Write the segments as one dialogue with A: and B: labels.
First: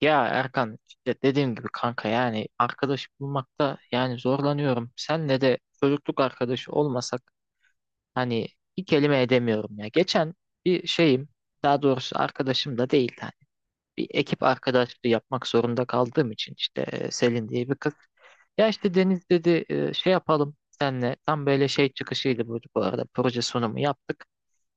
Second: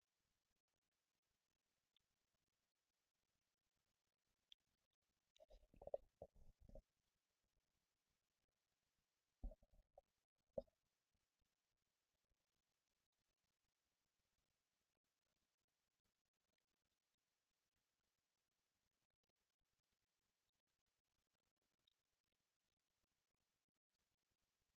A: Ya Erkan işte dediğim gibi kanka, yani arkadaş bulmakta yani zorlanıyorum. Senle de çocukluk arkadaşı olmasak hani bir kelime edemiyorum ya. Geçen bir şeyim, daha doğrusu arkadaşım da değil hani, bir ekip arkadaşlığı yapmak zorunda kaldığım için işte Selin diye bir kız. Ya işte Deniz dedi şey yapalım senle, tam böyle şey çıkışıydı, bu arada proje sunumu yaptık.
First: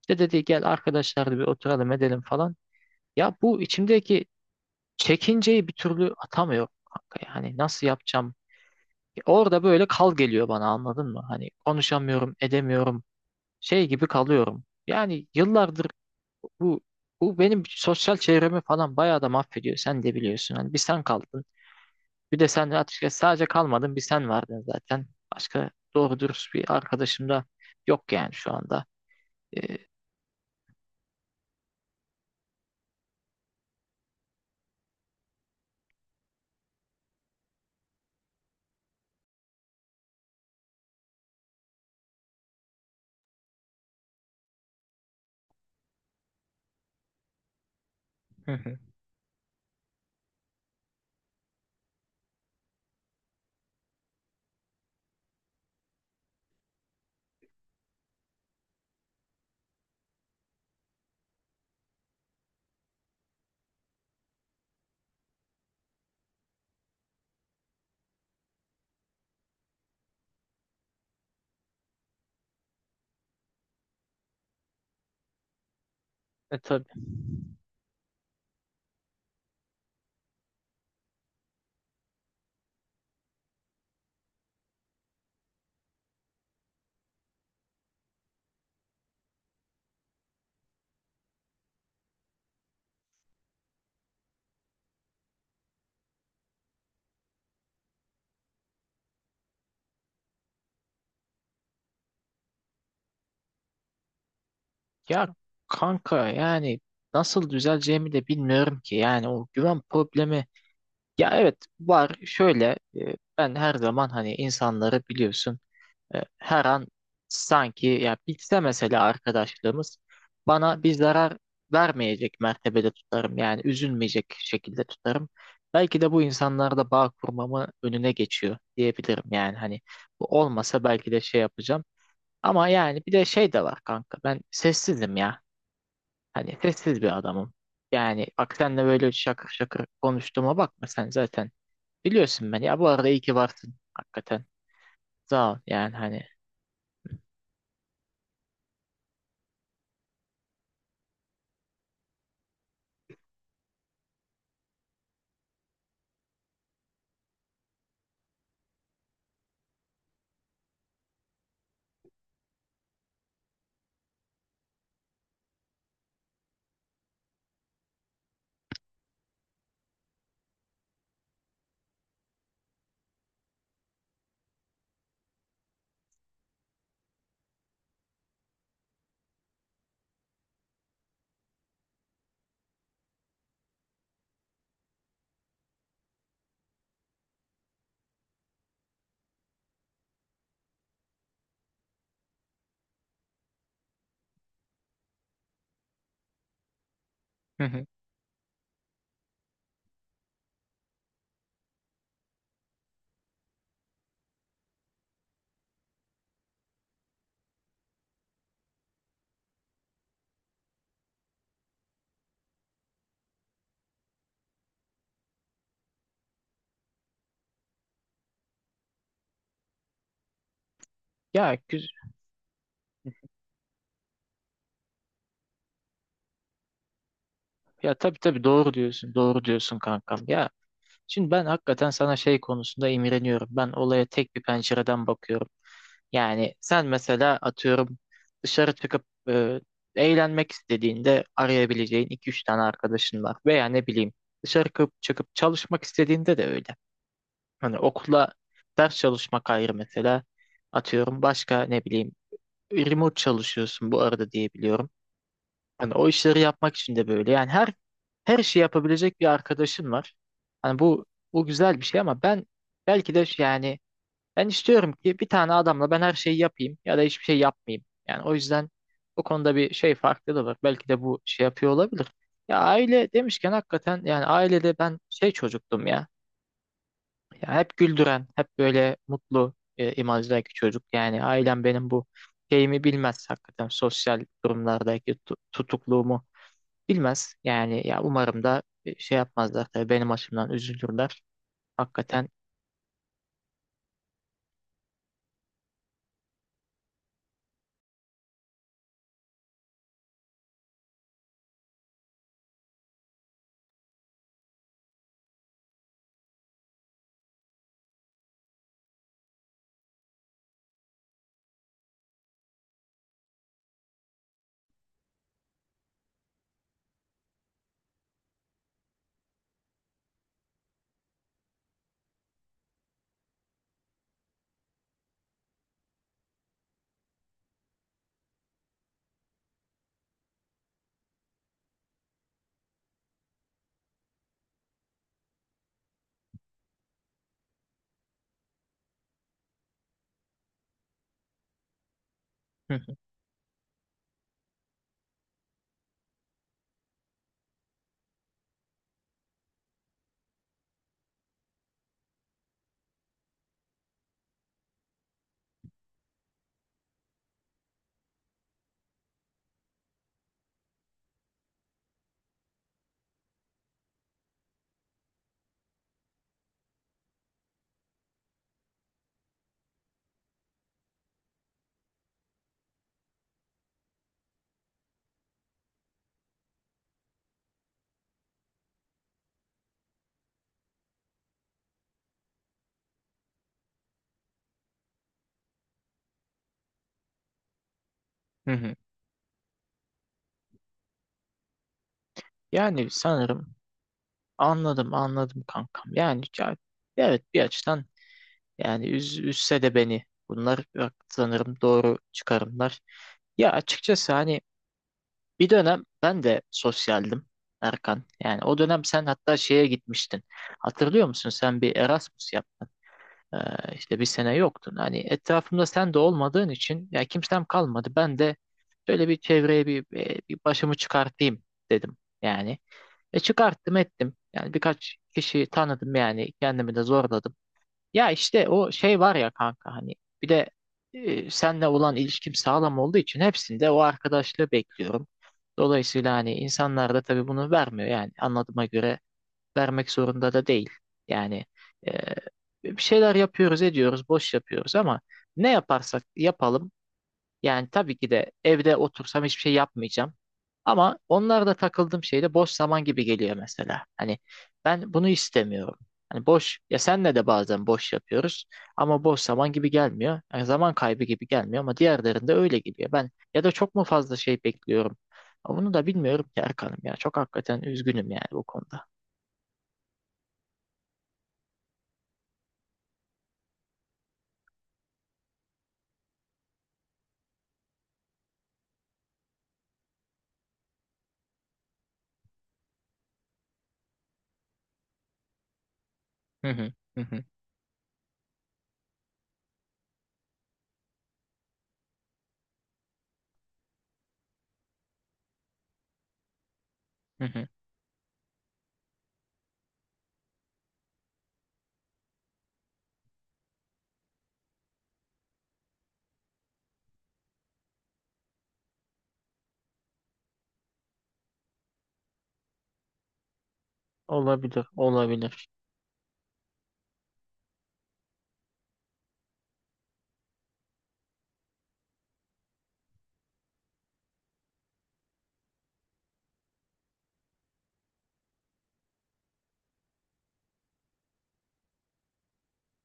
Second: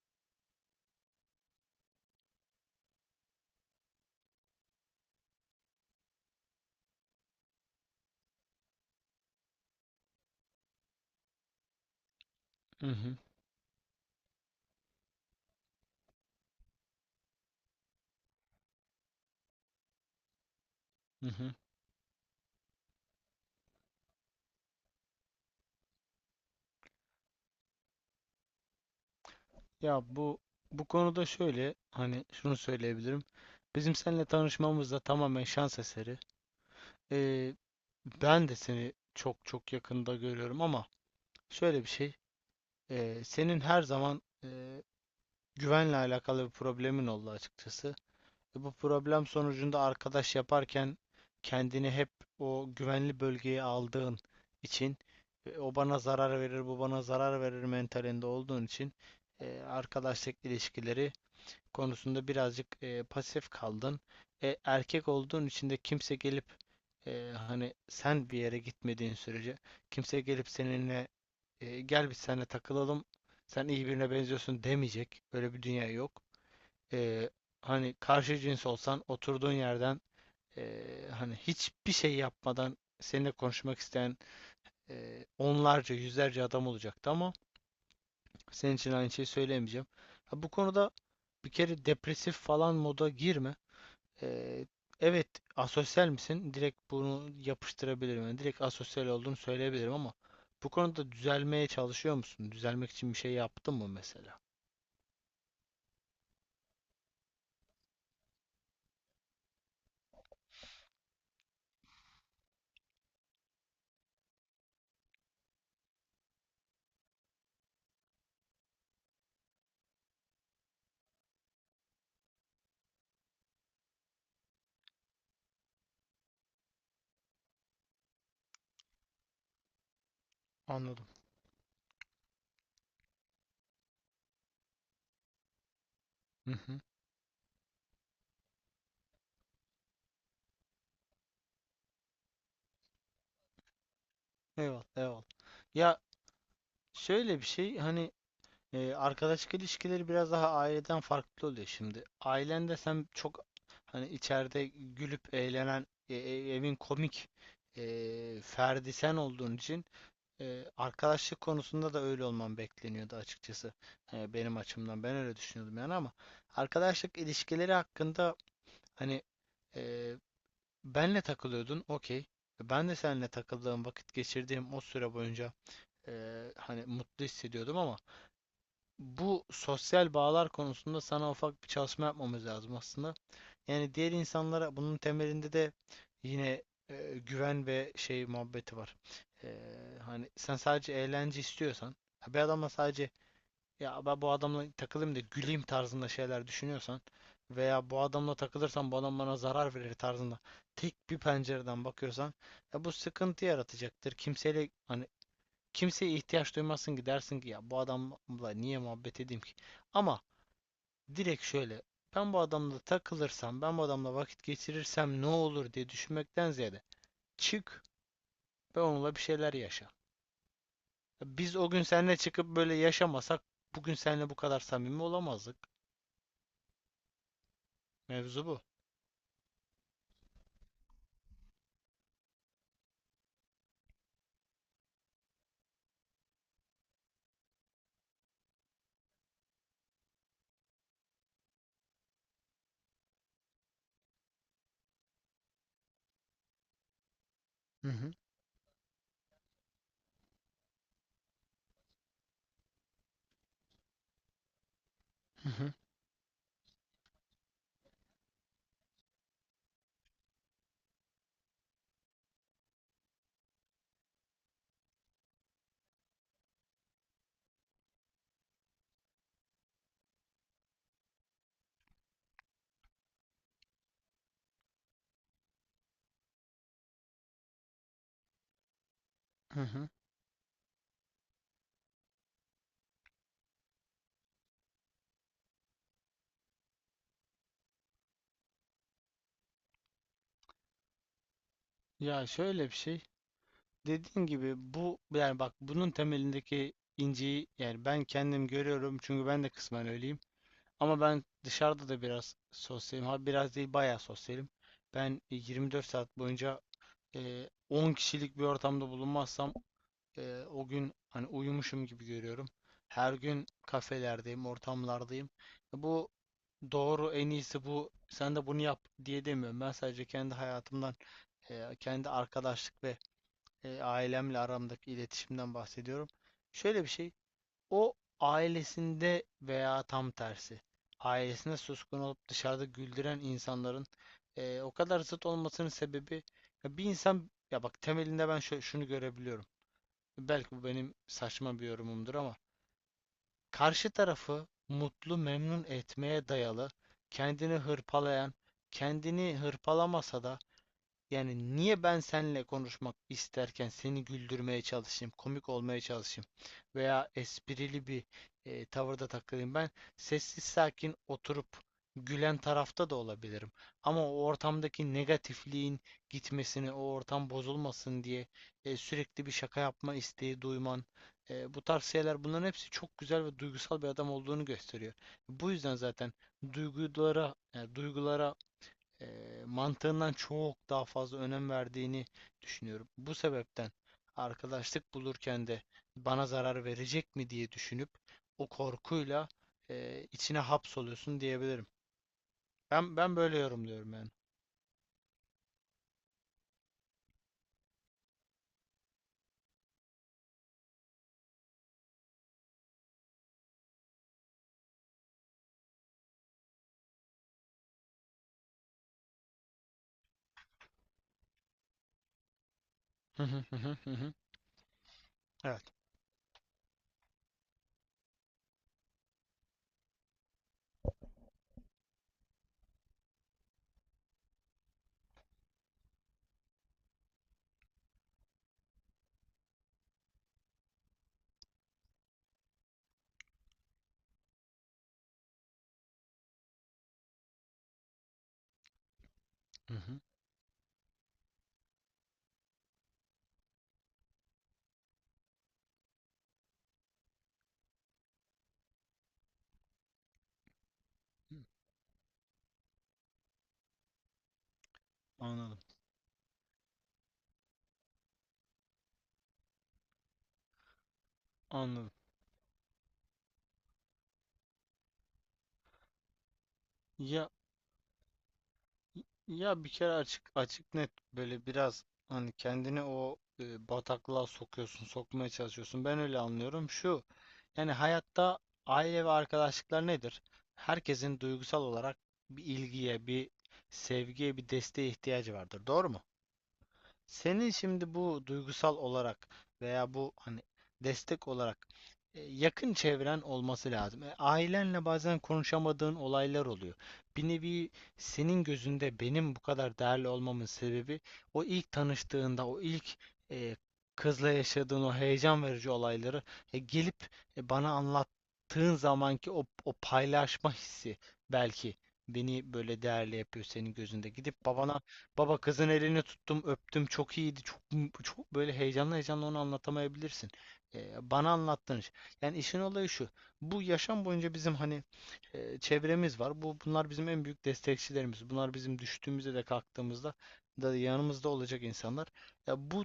A: İşte dedi gel arkadaşlar da bir oturalım edelim falan. Ya bu içimdeki çekinceyi bir türlü atamıyorum kanka. Yani nasıl yapacağım? Orada böyle kal geliyor bana, anladın mı? Hani konuşamıyorum,
B: Hı
A: edemiyorum.
B: hı,
A: Şey gibi kalıyorum. Yani yıllardır bu bu benim sosyal çevremi falan bayağı da mahvediyor. Sen de biliyorsun. Hani bir sen
B: hı
A: kaldın.
B: hı.
A: Bir de sen, açıkçası sadece kalmadın. Bir sen vardın zaten. Başka doğru dürüst bir arkadaşım da yok yani şu anda. Ee,
B: Ya bu konuda şöyle hani şunu söyleyebilirim. Bizim seninle tanışmamız da tamamen şans eseri. Ee, Ben de seni çok çok yakında görüyorum ama şöyle bir şey. Senin her zaman güvenle alakalı bir problemin oldu açıkçası.
A: Hı
B: Bu
A: hı.
B: problem sonucunda arkadaş yaparken kendini hep o güvenli bölgeye aldığın için o bana zarar verir, bu bana zarar verir mentalinde olduğun için arkadaşlık ilişkileri konusunda birazcık pasif kaldın. Erkek olduğun için de kimse gelip hani sen bir yere gitmediğin sürece kimse gelip seninle gel biz seninle takılalım, sen iyi birine benziyorsun demeyecek. Böyle bir dünya yok.
A: E tabii.
B: e, Hani karşı cins olsan oturduğun yerden e, hani hiçbir şey yapmadan seninle konuşmak isteyen onlarca yüzlerce adam olacaktı ama senin için aynı şeyi söyleyemeyeceğim. Ha, bu konuda bir kere depresif falan moda girme. E, evet, asosyal misin? Direkt bunu yapıştırabilirim. Yani direkt asosyal olduğunu söyleyebilirim ama bu konuda düzelmeye çalışıyor musun? Düzelmek için bir şey yaptın mı mesela?
A: Ya kanka yani nasıl düzeleceğimi de bilmiyorum ki. Yani o güven problemi, ya evet var. Şöyle ben her zaman hani insanları biliyorsun. Her an sanki ya bitse mesela arkadaşlığımız, bana bir zarar vermeyecek mertebede tutarım. Yani üzülmeyecek şekilde tutarım. Belki de bu insanlarda bağ kurmamı önüne geçiyor diyebilirim. Yani hani bu olmasa
B: Anladım.
A: belki de şey yapacağım. Ama yani bir de şey de var kanka. Ben sessizim ya.
B: Hı
A: Hani
B: hı.
A: sessiz bir adamım. Yani bak senle böyle şakır şakır konuştuğuma bakma sen zaten. Biliyorsun beni. Ya bu arada iyi ki varsın hakikaten.
B: Eyvallah, eyvallah.
A: Sağ ol. Yani
B: Ya
A: hani.
B: şöyle bir şey hani. Arkadaşlık ilişkileri biraz daha aileden farklı oluyor şimdi. Ailende sen çok, hani içeride gülüp eğlenen, evin komik ferdi sen olduğun için arkadaşlık konusunda da öyle olman bekleniyordu açıkçası. Benim açımdan ben öyle düşünüyordum yani, ama arkadaşlık ilişkileri hakkında hani e, benle takılıyordun, okey. Ben de seninle takıldığım, vakit geçirdiğim o süre boyunca e, hani mutlu hissediyordum ama bu sosyal bağlar konusunda sana ufak bir çalışma yapmamız lazım aslında. Yani diğer insanlara, bunun temelinde de yine güven ve şey muhabbeti var. E, Hani sen sadece eğlence istiyorsan, ha bir adamla sadece ya ben bu adamla takılayım da güleyim tarzında şeyler düşünüyorsan
A: Hı hı.
B: veya bu adamla takılırsam bu adam bana zarar verir tarzında tek bir pencereden bakıyorsan ya bu sıkıntı yaratacaktır. Kimseyle hani Kimseye ihtiyaç duymazsın ki, dersin ki ya bu adamla niye muhabbet edeyim ki? Ama direkt şöyle, ben bu adamla takılırsam, ben bu adamla vakit geçirirsem ne olur diye düşünmekten ziyade çık ve onunla bir şeyler yaşa.
A: Ya
B: Biz o gün
A: güz-
B: seninle çıkıp böyle yaşamasak bugün seninle bu kadar samimi olamazdık.
A: ya tabii tabii,
B: Mevzu bu.
A: doğru diyorsun. Doğru diyorsun kankam. Ya şimdi ben hakikaten sana şey konusunda imreniyorum. Ben olaya tek bir pencereden bakıyorum. Yani sen mesela atıyorum, dışarı çıkıp eğlenmek istediğinde arayabileceğin iki üç tane arkadaşın var. Veya ne bileyim, dışarı çıkıp çalışmak istediğinde de öyle. Hani
B: Hı hı,
A: okula ders çalışmak ayrı mesela. Atıyorum başka ne bileyim, remote çalışıyorsun bu arada diye biliyorum.
B: hı hı,
A: Hani o işleri yapmak için de böyle. Yani her işi yapabilecek bir arkadaşın var. Hani bu güzel bir şey ama ben belki de yani ben istiyorum ki bir tane adamla ben her şeyi yapayım ya da hiçbir şey yapmayayım. Yani o yüzden bu konuda bir şey farklı da var. Belki de bu şey yapıyor olabilir. Ya aile demişken hakikaten, yani ailede ben şey çocuktum ya. Ya hep güldüren, hep böyle mutlu
B: hı hı.
A: imajdaki çocuk. Yani ailem benim bu şeyimi bilmez hakikaten, sosyal durumlardaki tutukluğumu bilmez. Yani ya umarım da şey yapmazlar, tabii benim açımdan üzülürler.
B: Ya
A: Hakikaten.
B: şöyle bir şey. Dediğin gibi bu, yani bak bunun temelindeki inciyi yani ben kendim görüyorum çünkü ben de kısmen öyleyim. Ama ben dışarıda da biraz sosyalim. Ha biraz değil, bayağı sosyalim. Ben 24 saat boyunca 10 kişilik bir ortamda bulunmazsam o gün hani uyumuşum gibi görüyorum. Her gün kafelerdeyim, ortamlardayım. Bu doğru, en iyisi bu. Sen de bunu yap diye demiyorum. Ben sadece kendi hayatımdan, kendi arkadaşlık ve ailemle aramdaki iletişimden bahsediyorum. Şöyle bir şey. O ailesinde veya tam tersi ailesinde suskun olup dışarıda güldüren insanların o kadar zıt olmasının sebebi, ya bir insan, ya bak, temelinde ben şunu görebiliyorum. Belki bu benim saçma bir yorumumdur ama
A: Hı hı.
B: karşı tarafı mutlu memnun etmeye dayalı, kendini hırpalayan, kendini hırpalamasa da, yani niye ben seninle konuşmak isterken seni güldürmeye çalışayım, komik olmaya çalışayım veya esprili bir tavırda takılayım? Ben sessiz sakin oturup gülen tarafta da olabilirim. Ama o ortamdaki negatifliğin gitmesini, o ortam bozulmasın diye sürekli bir şaka yapma isteği duyman, bu tarz şeyler, bunların hepsi çok güzel ve duygusal bir adam olduğunu gösteriyor. Bu yüzden zaten duygulara, e, mantığından çok daha fazla önem verdiğini düşünüyorum. Bu sebepten arkadaşlık bulurken de bana zarar verecek mi diye düşünüp, o
A: Hı hı.
B: korkuyla içine hapsoluyorsun diyebilirim.
A: Yani
B: Ben böyle
A: sanırım.
B: yorumluyorum yani.
A: Anladım, anladım kankam. Yani evet, bir açıdan, yani üzse de beni bunlar bak, sanırım doğru çıkarımlar. Ya açıkçası hani bir dönem ben de sosyaldim Erkan. Yani o dönem sen hatta şeye gitmiştin. Hatırlıyor musun? Sen bir Erasmus yaptın.
B: Hı hı hı hı
A: İşte bir
B: hı.
A: sene yoktun. Hani
B: Evet.
A: etrafımda sen de olmadığın için ya kimsem kalmadı. Ben de şöyle bir çevreye bir başımı çıkartayım dedim. Yani. E çıkarttım ettim. Yani birkaç kişiyi tanıdım, yani kendimi de zorladım. Ya işte o şey var ya kanka, hani bir de seninle olan ilişkim sağlam olduğu için hepsinde o arkadaşlığı bekliyorum. Dolayısıyla hani insanlar da tabii bunu vermiyor, yani anladığıma göre
B: Hı
A: vermek
B: hı.
A: zorunda da değil. Yani e, bir şeyler yapıyoruz ediyoruz, boş yapıyoruz ama ne yaparsak yapalım, yani tabii ki de evde otursam hiçbir şey yapmayacağım. Ama onlarda takıldığım şey de boş zaman gibi geliyor mesela. Hani ben bunu
B: Anladım,
A: istemiyorum. Hani boş, ya senle de bazen boş yapıyoruz ama boş zaman gibi gelmiyor. Yani zaman kaybı gibi gelmiyor, ama
B: anladım.
A: diğerlerinde öyle geliyor. Ben ya da çok mu fazla şey bekliyorum? Ama bunu da bilmiyorum ki Erkan'ım ya. Çok
B: Ya
A: hakikaten üzgünüm yani bu konuda.
B: Ya bir kere açık açık net böyle biraz hani kendini o bataklığa sokuyorsun, sokmaya çalışıyorsun. Ben öyle anlıyorum. Şu, yani hayatta aile ve arkadaşlıklar nedir? Herkesin duygusal olarak bir ilgiye, bir sevgiye, bir desteğe ihtiyacı vardır. Doğru mu?
A: Hı hı, hı hı,
B: Senin şimdi bu duygusal olarak veya bu hani destek olarak yakın çevren olması lazım. Ailenle bazen konuşamadığın olaylar oluyor.
A: hı
B: Bir
A: hı.
B: nevi senin gözünde benim bu kadar değerli olmamın sebebi, o ilk tanıştığında, o ilk e, kızla yaşadığın o heyecan verici olayları gelip bana anlattığın zamanki o paylaşma hissi belki beni böyle değerli yapıyor senin gözünde. Gidip
A: Olabilir,
B: babana, "Baba,
A: olabilir.
B: kızın elini tuttum, öptüm. Çok iyiydi." Çok çok böyle, heyecanlı heyecanlı onu anlatamayabilirsin. Bana anlattığın iş. Yani işin olayı şu. Bu yaşam boyunca bizim hani çevremiz var. Bunlar bizim en büyük destekçilerimiz. Bunlar bizim düştüğümüzde de kalktığımızda da yanımızda olacak insanlar. Ya bu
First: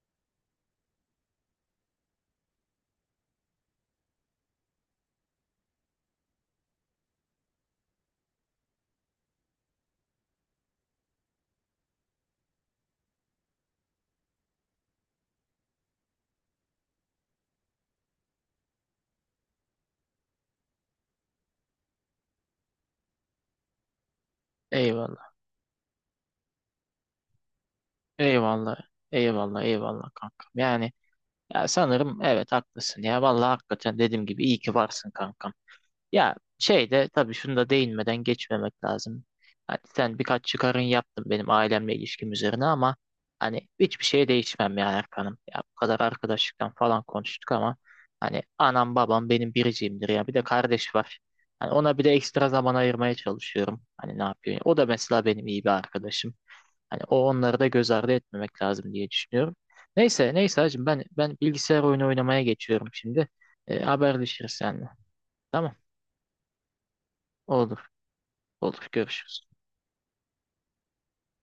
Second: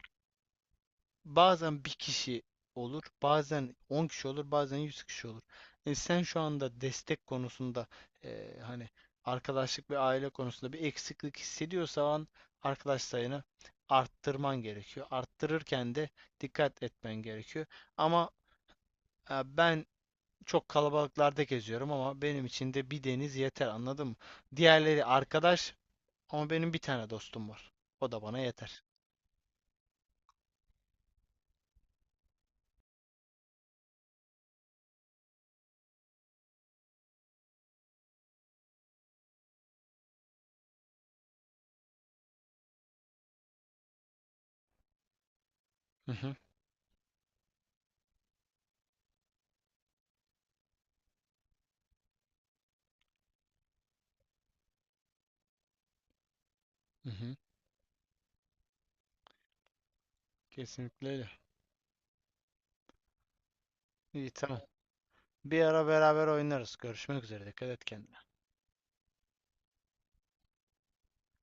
B: Bazen bir kişi olur, bazen 10 kişi olur, bazen 100 kişi olur. Sen şu anda destek konusunda, hani arkadaşlık ve aile konusunda bir eksiklik hissediyorsan arkadaş sayını arttırman gerekiyor. Arttırırken de dikkat etmen gerekiyor. Ama ben çok kalabalıklarda geziyorum ama benim için de bir deniz yeter, anladın mı? Diğerleri
A: Eyvallah.
B: arkadaş ama benim bir tane dostum var. O da bana
A: Eyvallah.
B: yeter.
A: Eyvallah, eyvallah kankam. Yani ya, sanırım evet, haklısın ya. Vallahi hakikaten dediğim gibi iyi ki varsın kankam. Ya şey de, tabii şunu da değinmeden geçmemek lazım. Hani sen birkaç çıkarın yaptın benim ailemle ilişkim üzerine ama hani hiçbir şeye değişmem ya Erkan'ım. Ya bu kadar
B: Hı hı,
A: arkadaşlıktan falan konuştuk ama hani anam babam benim biricimdir ya. Bir de kardeş var. Hani ona bir de ekstra zaman ayırmaya çalışıyorum. Hani ne yapıyor? O da mesela benim iyi bir arkadaşım. Hani
B: hı
A: o,
B: hı.
A: onları da göz ardı etmemek lazım diye düşünüyorum. Neyse neyse hacım, ben
B: Kesinlikle öyle.
A: ben bilgisayar oyunu oynamaya geçiyorum şimdi. E,
B: İyi,
A: haberleşiriz
B: tamam.
A: seninle.
B: Bir
A: Tamam.
B: ara beraber oynarız. Görüşmek üzere. Dikkat et
A: Olur.
B: kendine.
A: Olur, görüşürüz.